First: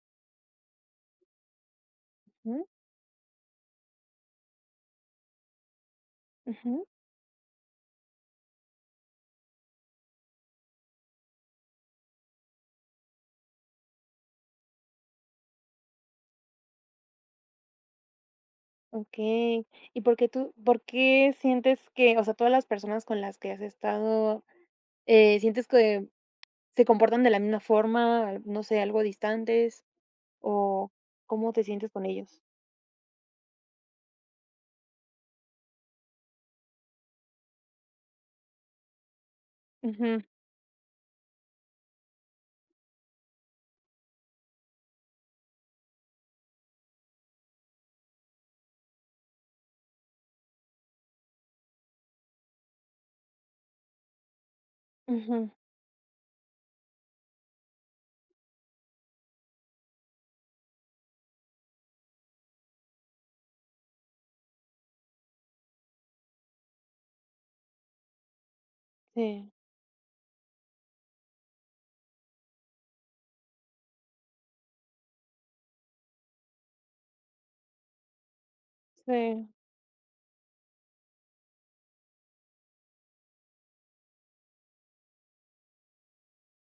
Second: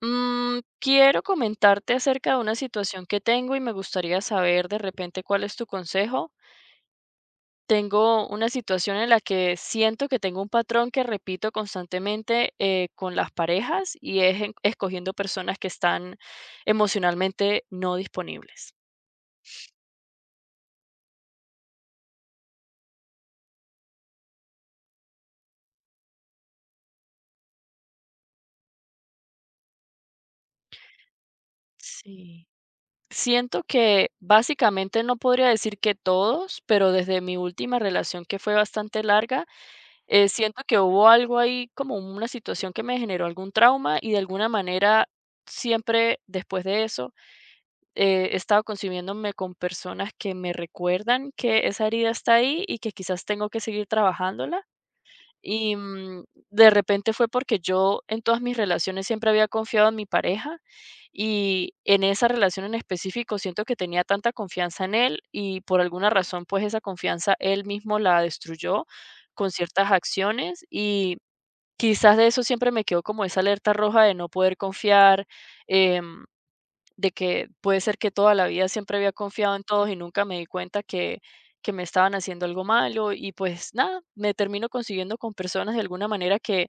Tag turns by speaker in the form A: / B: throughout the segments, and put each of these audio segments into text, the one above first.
A: Quiero comentarte acerca de una
B: Ujú,
A: situación que tengo y me gustaría saber de repente cuál es tu consejo.
B: ujú,
A: Tengo una situación en la que siento que tengo un patrón que repito constantemente con las parejas y es escogiendo personas que están emocionalmente no disponibles.
B: okey. ¿Y por qué sientes que, o sea, todas las personas con las que has estado, sientes que se comportan de la misma forma, no sé, algo distantes, o cómo te sientes con ellos?
A: Sí. Siento que básicamente no podría decir que todos, pero desde mi última relación que fue bastante larga.
B: Ujú,
A: Siento que hubo algo ahí, como una situación que me generó algún trauma y de alguna manera siempre después de eso he estado consumiéndome con personas que me recuerdan que esa herida está ahí y que quizás tengo que seguir trabajándola.
B: ujú,
A: Y de repente fue porque yo en todas mis relaciones siempre había confiado en mi pareja, y en esa relación en específico siento que tenía tanta confianza en él y por alguna razón pues esa confianza él mismo la destruyó
B: sí,
A: con ciertas acciones. Y quizás de eso siempre me quedó como esa alerta roja de no poder confiar. em, de que puede ser que toda la vida siempre había
B: sí,
A: confiado en todos y nunca me di cuenta que me estaban haciendo algo malo. Y pues nada, me termino consiguiendo con personas de alguna manera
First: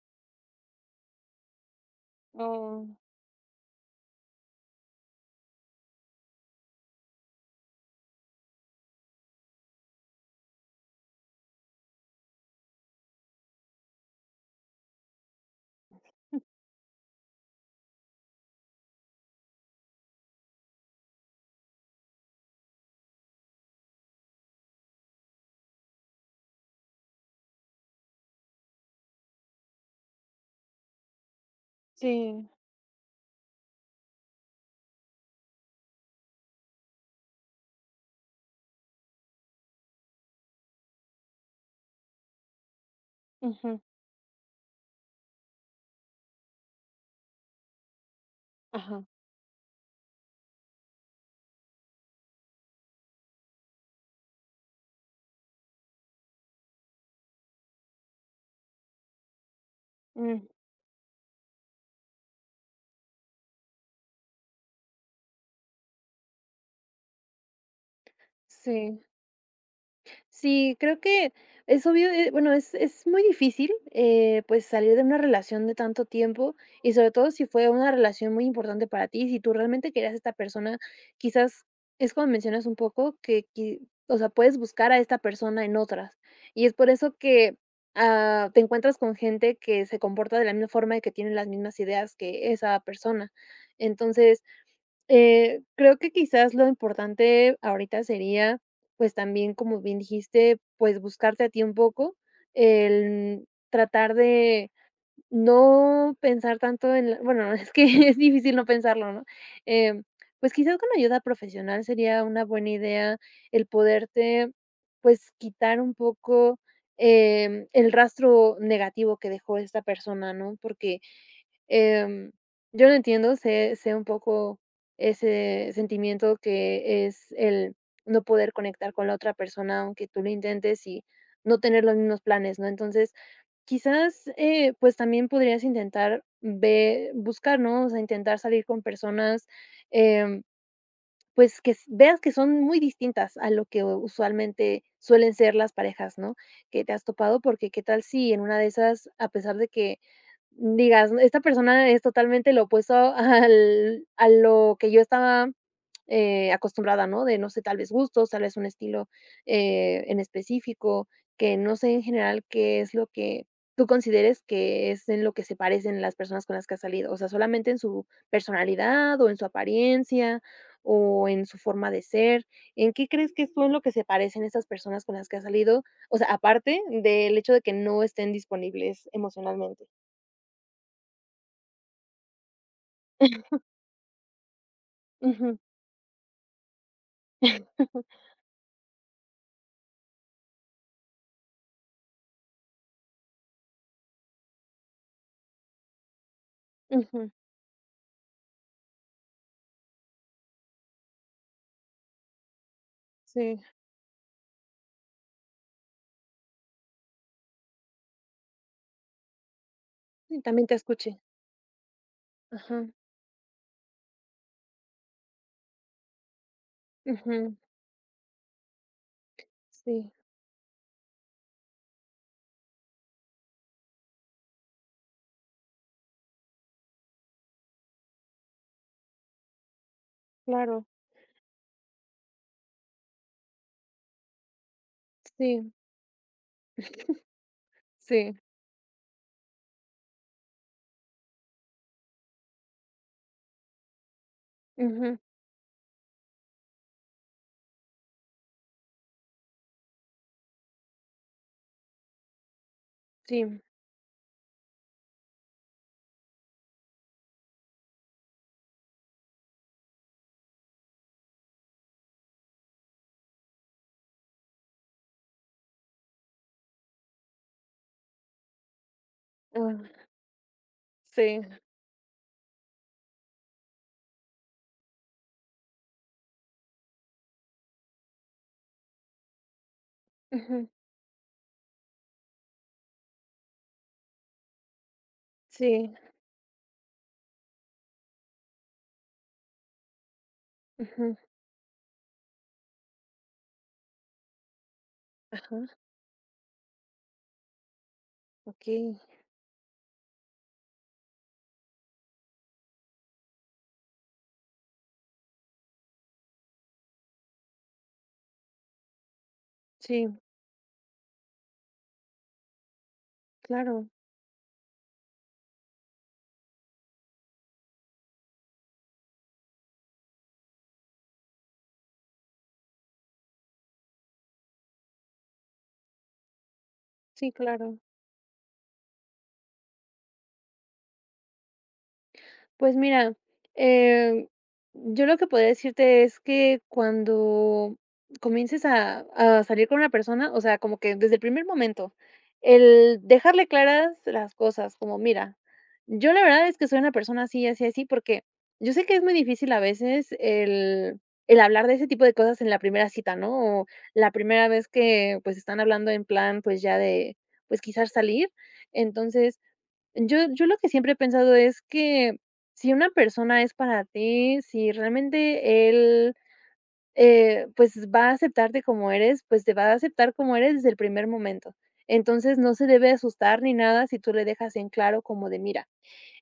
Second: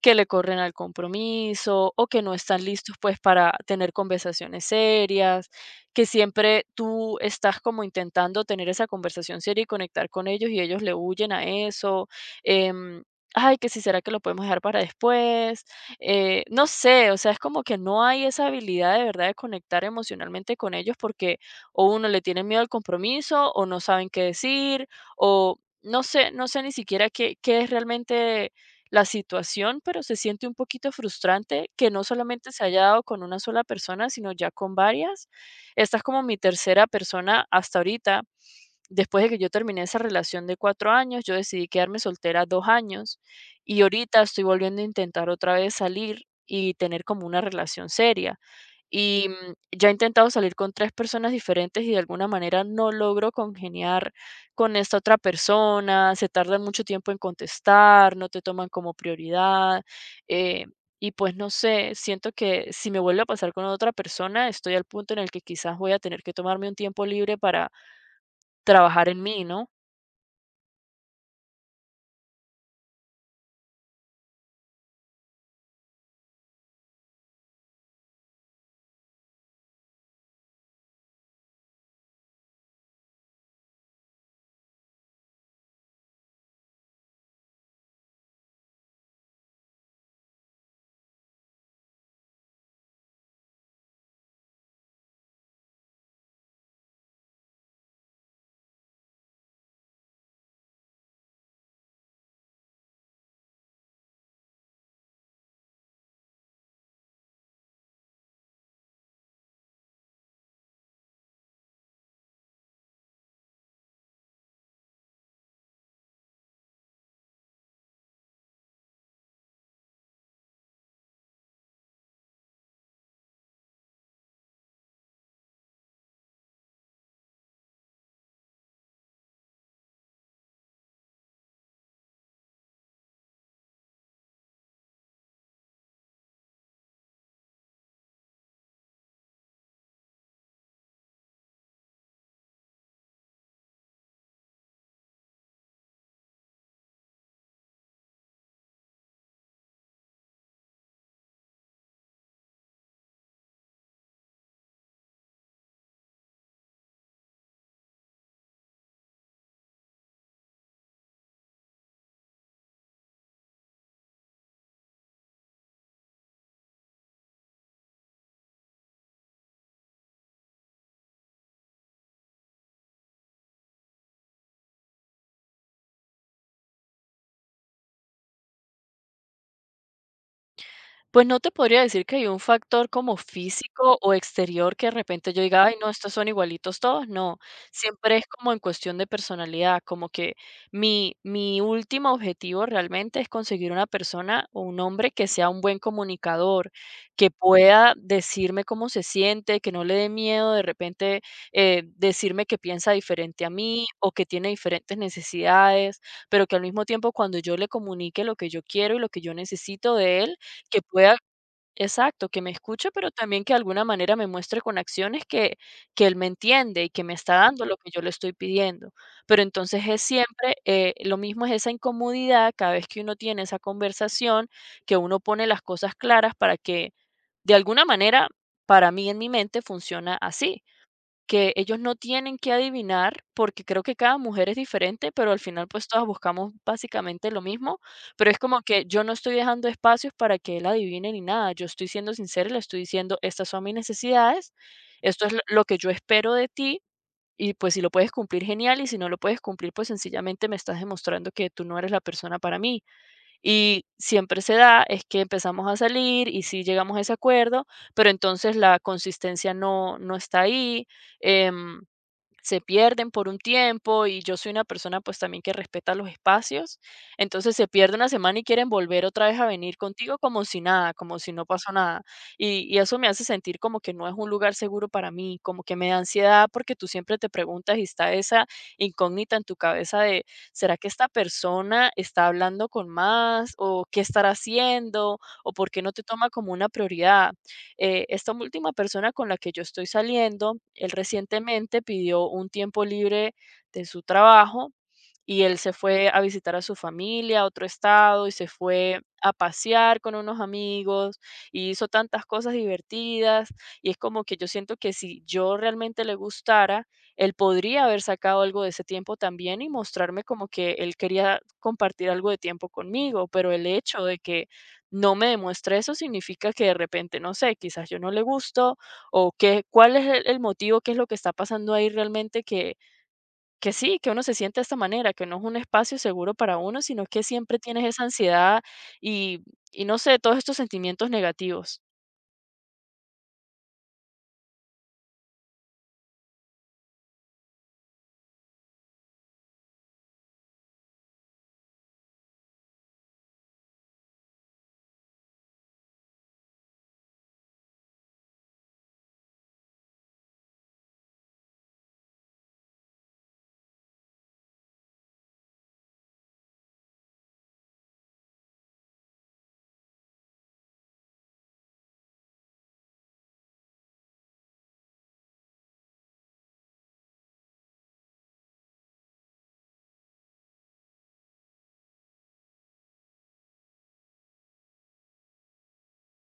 A: que le corren al compromiso o que no están
B: oh,
A: listos pues para tener conversaciones serias, que siempre tú estás como intentando tener esa conversación seria y conectar con ellos y ellos le huyen a eso. em, Ay, que si será que lo podemos dejar para después. No sé, o sea, es como que no hay esa habilidad de verdad de conectar emocionalmente con ellos porque o uno le tiene miedo al compromiso o no saben qué decir, o no sé, no sé ni siquiera qué, qué es realmente la situación, pero se siente un poquito frustrante que no
B: sí,
A: solamente se haya dado con una sola persona, sino ya con varias. Esta es como mi tercera persona hasta ahorita. Después de que yo terminé esa relación de 4 años, yo decidí quedarme soltera 2 años,
B: ujú,
A: y ahorita estoy volviendo a intentar otra vez salir y tener como una relación seria.
B: ajá,
A: Y ya he intentado salir con 3 personas diferentes y de alguna manera no logro congeniar con esta otra persona, se tardan mucho tiempo en contestar, no te toman como prioridad.
B: mm,
A: eh, y pues no sé, siento que si me vuelve a pasar con otra persona, estoy al punto en el que quizás voy a tener que tomarme un tiempo libre para
B: sí.
A: trabajar en mí, ¿no?
B: Sí, creo que es obvio. Bueno, es muy difícil, pues salir de una relación de tanto tiempo, y sobre todo si fue una relación muy importante para ti, si tú realmente querías a esta persona. Quizás es como mencionas un poco que, o sea, puedes buscar a esta persona en otras, y es por eso que te encuentras con gente que se comporta de la misma forma y que tiene las mismas ideas que esa persona. Entonces, creo que quizás lo importante ahorita sería, pues también, como bien dijiste, pues buscarte a ti un poco, el tratar de no pensar tanto en la, bueno, es que es difícil no pensarlo, ¿no? Em, pues quizás con ayuda profesional sería una buena idea el poderte, pues, quitar un poco, el rastro negativo que dejó esta persona, ¿no? Em, yo lo entiendo, sé un poco ese sentimiento que es el no poder conectar con la otra persona, aunque tú lo intentes, y no tener los mismos planes, ¿no? Entonces, quizás, pues, también podrías intentar ve buscar, ¿no? O sea, intentar salir con personas, em pues, que s veas que son muy distintas a lo que usualmente suelen ser las parejas, ¿no?, que te has topado, porque, ¿qué tal si en una de esas, a pesar de que digas: "No, Esta persona es totalmente lo opuesto al a lo que yo estaba, acostumbrada", ¿no?, de, no sé, tal vez gustos, tal vez un estilo, en específico, que no sé, en general, qué es lo que tú consideres que es en lo que se parecen las personas con las que has salido? O sea, ¿solamente en su personalidad o en su apariencia, o en su forma de ser? ¿En qué crees que es, tú, en lo que se parecen estas personas con las que has salido? O sea, aparte del hecho de que no estén disponibles emocionalmente.
A: Pues no te podría decir que hay un factor como físico o exterior que de repente yo
B: Ujú.
A: diga, ay, no, estos son igualitos todos. No, siempre es como en cuestión de personalidad, como que mi último objetivo realmente es conseguir una persona o un hombre que sea un buen comunicador,
B: Ujú.
A: que pueda decirme cómo se siente, que no le dé miedo de repente decirme que piensa diferente a
B: Sí.
A: mí o que tiene diferentes necesidades, pero que al mismo tiempo cuando yo le comunique lo que yo quiero y lo que yo necesito de él,
B: Y también te
A: que pueda,
B: escuche.
A: exacto, que me
B: Ajá.
A: escuche, pero también que de alguna manera me muestre con acciones que él me entiende y que me está
B: Ujú.
A: dando lo que yo le estoy pidiendo. Pero entonces es
B: Sí,
A: siempre, lo mismo, es esa incomodidad cada vez que uno tiene esa conversación, que uno pone las cosas claras para que, de alguna manera, para mí en mi mente funciona así.
B: claro.
A: Que ellos no tienen que adivinar, porque creo que cada mujer es diferente, pero al final,
B: Sí,
A: pues, todas buscamos básicamente lo mismo, pero
B: sí.
A: es como que yo no estoy dejando espacios para que él adivine ni nada, yo estoy siendo sincera y le estoy diciendo: "Estas son mis necesidades,
B: Ujú.
A: esto es l lo que yo espero de ti, y, pues, si lo puedes cumplir, genial, y si no lo puedes cumplir, pues, sencillamente me estás demostrando que tú no eres la persona para mí".
B: Sí.
A: Y siempre se da, es que empezamos a salir y sí llegamos a ese acuerdo, pero entonces la consistencia no está ahí. em, Se pierden por un tiempo y yo soy una persona pues también que respeta los espacios, entonces se pierde una semana y quieren volver otra vez a venir
B: Ah,
A: contigo como si nada, como si
B: sí.
A: no pasó nada. Y eso me hace sentir como que no es un lugar seguro para mí, como que me da ansiedad porque tú siempre te preguntas y está esa incógnita en tu cabeza de,
B: Ujú.
A: ¿será que esta persona está hablando con más o qué estará haciendo o por qué no
B: Sí.
A: te toma como una prioridad? Esta última persona con la que yo estoy saliendo, él
B: Ujú.
A: recientemente pidió un tiempo libre de su trabajo y él
B: Ajá.
A: se fue a visitar a su familia a otro estado y se
B: Okey.
A: fue a pasear con unos amigos y hizo tantas cosas divertidas, y es como que yo siento que si yo realmente le gustara, él podría haber sacado algo de ese tiempo también y
B: Sí,
A: mostrarme como que él quería compartir algo de tiempo conmigo, pero el
B: claro.
A: hecho de que no me demuestra eso, significa que de repente, no sé, quizás yo no le gusto, o qué, cuál es el motivo, qué es lo que está pasando ahí realmente, que sí, que uno se siente de esta manera, que no es un espacio seguro para uno, sino que
B: Sí,
A: siempre
B: claro.
A: tienes esa ansiedad y, y no sé, todos estos sentimientos negativos.
B: Pues mira, eh, yo lo que podría decirte es que cuando comiences a salir con una persona, o sea, como que desde el primer momento, el dejarle claras las cosas, como: mira, yo la verdad es que soy una persona así, así, así, porque yo sé que es muy difícil a veces el hablar de ese tipo de cosas en la primera cita, ¿no? O la primera vez que pues están hablando en plan, pues ya de, pues quizás salir. Entonces, yo lo que siempre he pensado es que si una persona es para ti, si realmente él, pues, va a aceptarte como eres, pues, te va a aceptar como eres desde el primer momento. Entonces, no se debe asustar ni nada si tú le dejas en claro como de: "Mira,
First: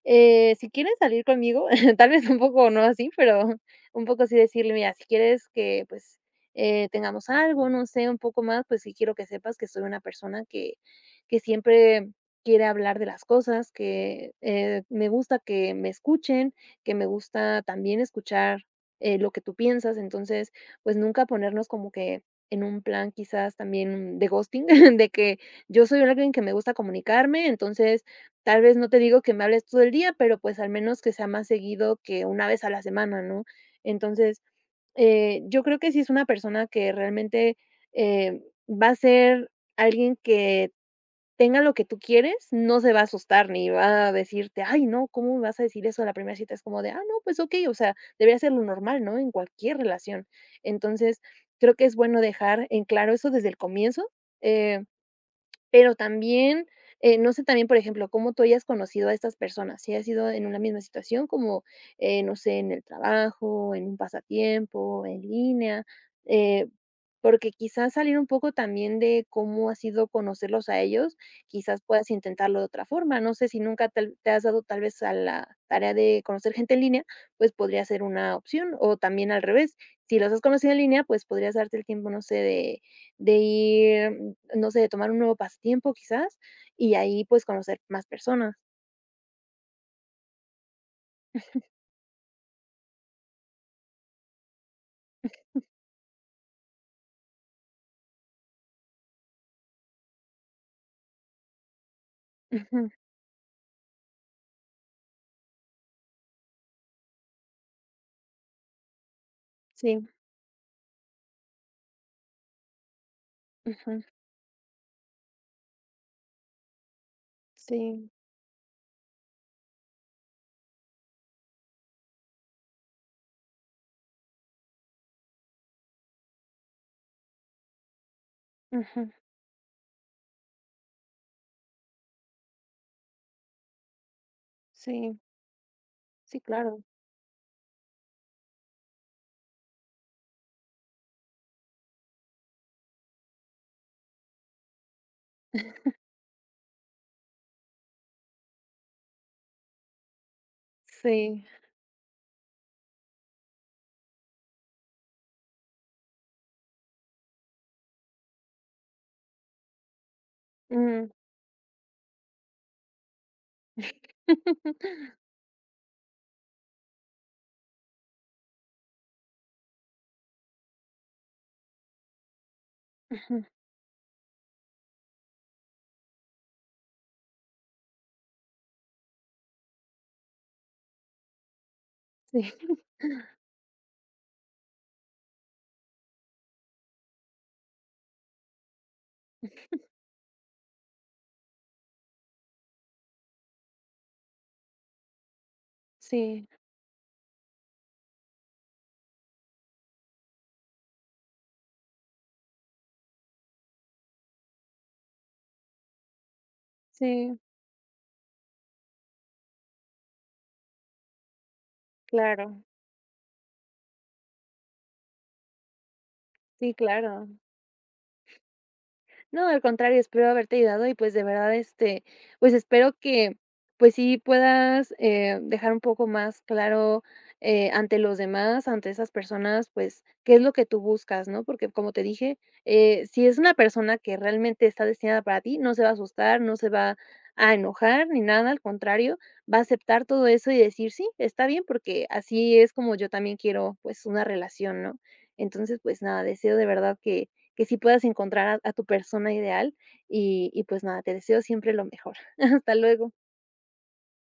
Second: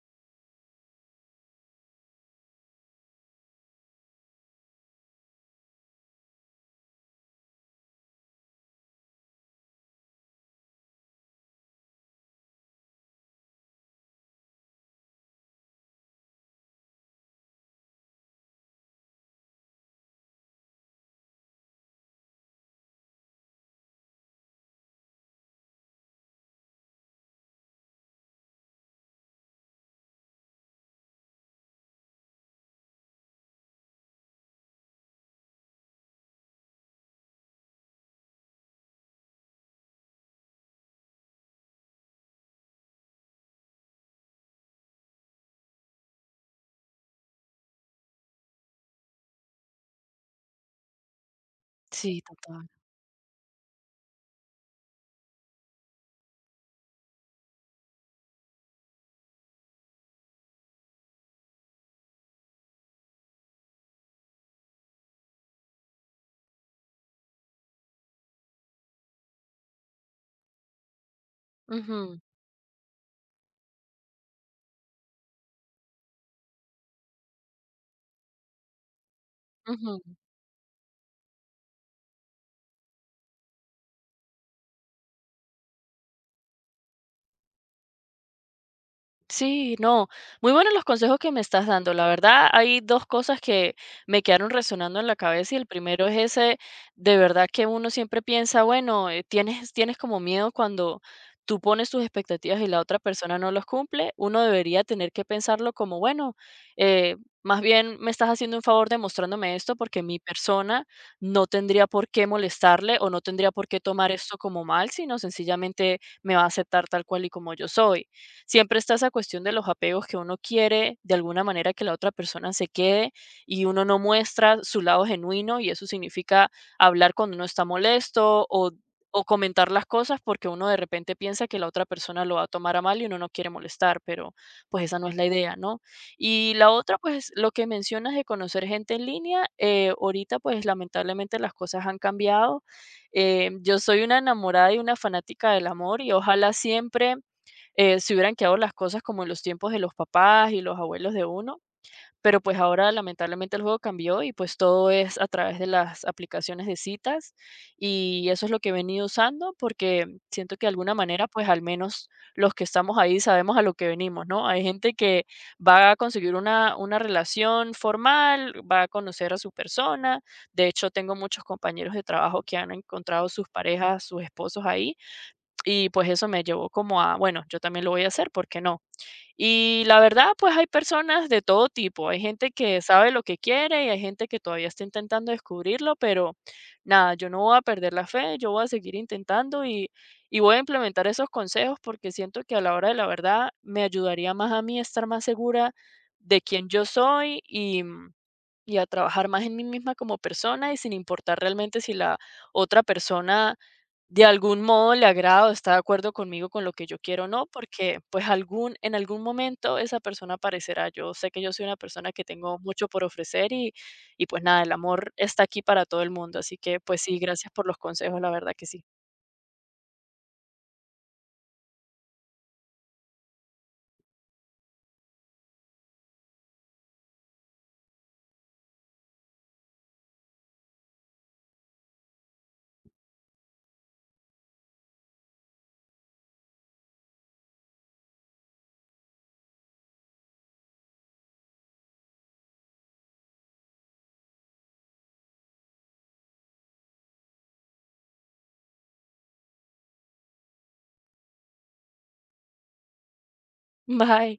B: si quieres salir conmigo", tal vez un poco no así, pero un poco así, decirle: "Mira, si quieres que, pues, tengamos algo, no sé, un poco más, pues sí quiero que sepas que soy una persona que siempre quiere hablar de las cosas, que, me gusta que me escuchen, que me gusta también escuchar, lo que tú piensas". Entonces, pues, nunca ponernos como que en un plan quizás también de ghosting, de que yo soy alguien que me gusta comunicarme, entonces tal vez no te digo que me hables todo el día, pero, pues, al menos que sea más seguido que una vez a la semana, ¿no? Entonces, yo creo que si es una persona que realmente, eh, va a ser alguien que tenga lo que tú quieres, no se va a asustar ni va a decirte: "Ay, no, ¿cómo me vas a decir eso a la primera cita?". Es como de: "Ah, no, pues, okey", o sea, debería ser lo normal, ¿no?, en cualquier relación. Entonces, creo que es bueno
A: Sí,
B: dejar
A: total.
B: en claro eso desde el comienzo, eh pero también, no sé, también, por ejemplo, cómo tú hayas conocido a estas personas, si has sido en una misma situación como, no sé, en el trabajo, en un pasatiempo, en línea, eh, porque quizás salir un poco también de cómo ha sido conocerlos a ellos, quizás puedas
A: Ujú,
B: intentarlo de otra forma. No sé si nunca tal te has dado tal vez a la tarea de conocer gente en línea, pues podría ser una opción, o también al revés,
A: ujú.
B: si los has conocido en línea, pues podrías darte el tiempo, no sé, de ir, no sé, de tomar un nuevo pasatiempo quizás, y ahí, pues, conocer más personas.
A: Sí, no, muy buenos los consejos que me estás dando. La verdad, hay dos cosas que me quedaron resonando en la cabeza y el primero es ese, de verdad que uno siempre piensa, bueno, tienes como miedo cuando tú pones tus expectativas y la
B: Ujú,
A: otra persona no los cumple, uno debería tener que pensarlo como, bueno, eh, más bien me estás haciendo un favor demostrándome esto porque
B: sí,
A: mi persona no tendría por qué molestarle o no tendría por qué
B: ujú,
A: tomar esto como mal, sino sencillamente me va a aceptar tal cual y como yo soy.
B: sí,
A: Siempre está esa cuestión de los apegos, que uno quiere de alguna manera que la otra persona se quede y uno no muestra su lado genuino, y eso significa hablar cuando uno está molesto
B: ujú,
A: o comentar las cosas porque uno de repente piensa que la otra persona lo va a tomar a mal y uno no quiere molestar, pero pues esa no es
B: sí,
A: la idea, ¿no?
B: sí,
A: Y la
B: claro,
A: otra, pues lo que mencionas de conocer gente en línea, ahorita pues lamentablemente las cosas han cambiado. Yo soy una enamorada y una fanática del amor, y ojalá siempre si hubieran quedado las cosas como en los tiempos de los papás y los abuelos de
B: sí,
A: uno, pero pues ahora lamentablemente el juego cambió y pues todo es a través de las aplicaciones de citas, y eso es lo que he venido usando porque siento que de alguna
B: mm.
A: manera pues al menos los que estamos ahí sabemos a lo que venimos, ¿no? Hay gente que va a conseguir una relación formal, va a conocer a su persona, de hecho tengo muchos compañeros de trabajo que han encontrado
B: Ujú,
A: sus parejas, sus esposos ahí, y pues eso me llevó como a, bueno, yo también lo voy a hacer, ¿por qué no? Y la verdad, pues hay personas de todo tipo, hay gente
B: sí.
A: que sabe lo que quiere y hay gente que todavía está intentando descubrirlo, pero nada, yo no voy a perder la fe, yo voy a seguir intentando, y voy a implementar esos consejos porque siento que a la hora de la verdad me ayudaría más a mí estar más segura de
B: Sí,
A: quién yo soy y a trabajar más en mí misma como persona y sin importar realmente si la otra persona de algún modo le agrada o está de acuerdo conmigo con lo que yo quiero o
B: sí,
A: no, porque pues algún, en algún momento esa persona aparecerá. Yo sé que yo soy una persona que tengo
B: claro,
A: mucho por ofrecer y pues nada, el amor está aquí para todo el mundo. Así
B: sí,
A: que pues sí,
B: claro.
A: gracias por los consejos, la verdad que sí.
B: No, al contrario, espero haberte ayudado, y pues de verdad, este, pues espero que pues sí puedas, dejar un poco más claro, ante los demás, ante esas personas, pues qué es lo que tú buscas, ¿no? Porque como te dije, si es una persona que realmente está destinada para ti, no se va a asustar, no se va a enojar ni nada, al contrario, va a aceptar todo eso y decir, sí, está bien, porque así es como yo también quiero, pues, una relación, ¿no? Entonces, pues nada, deseo de verdad que sí puedas encontrar a tu persona ideal, y pues nada, te deseo siempre lo mejor. Hasta luego.
A: Bye.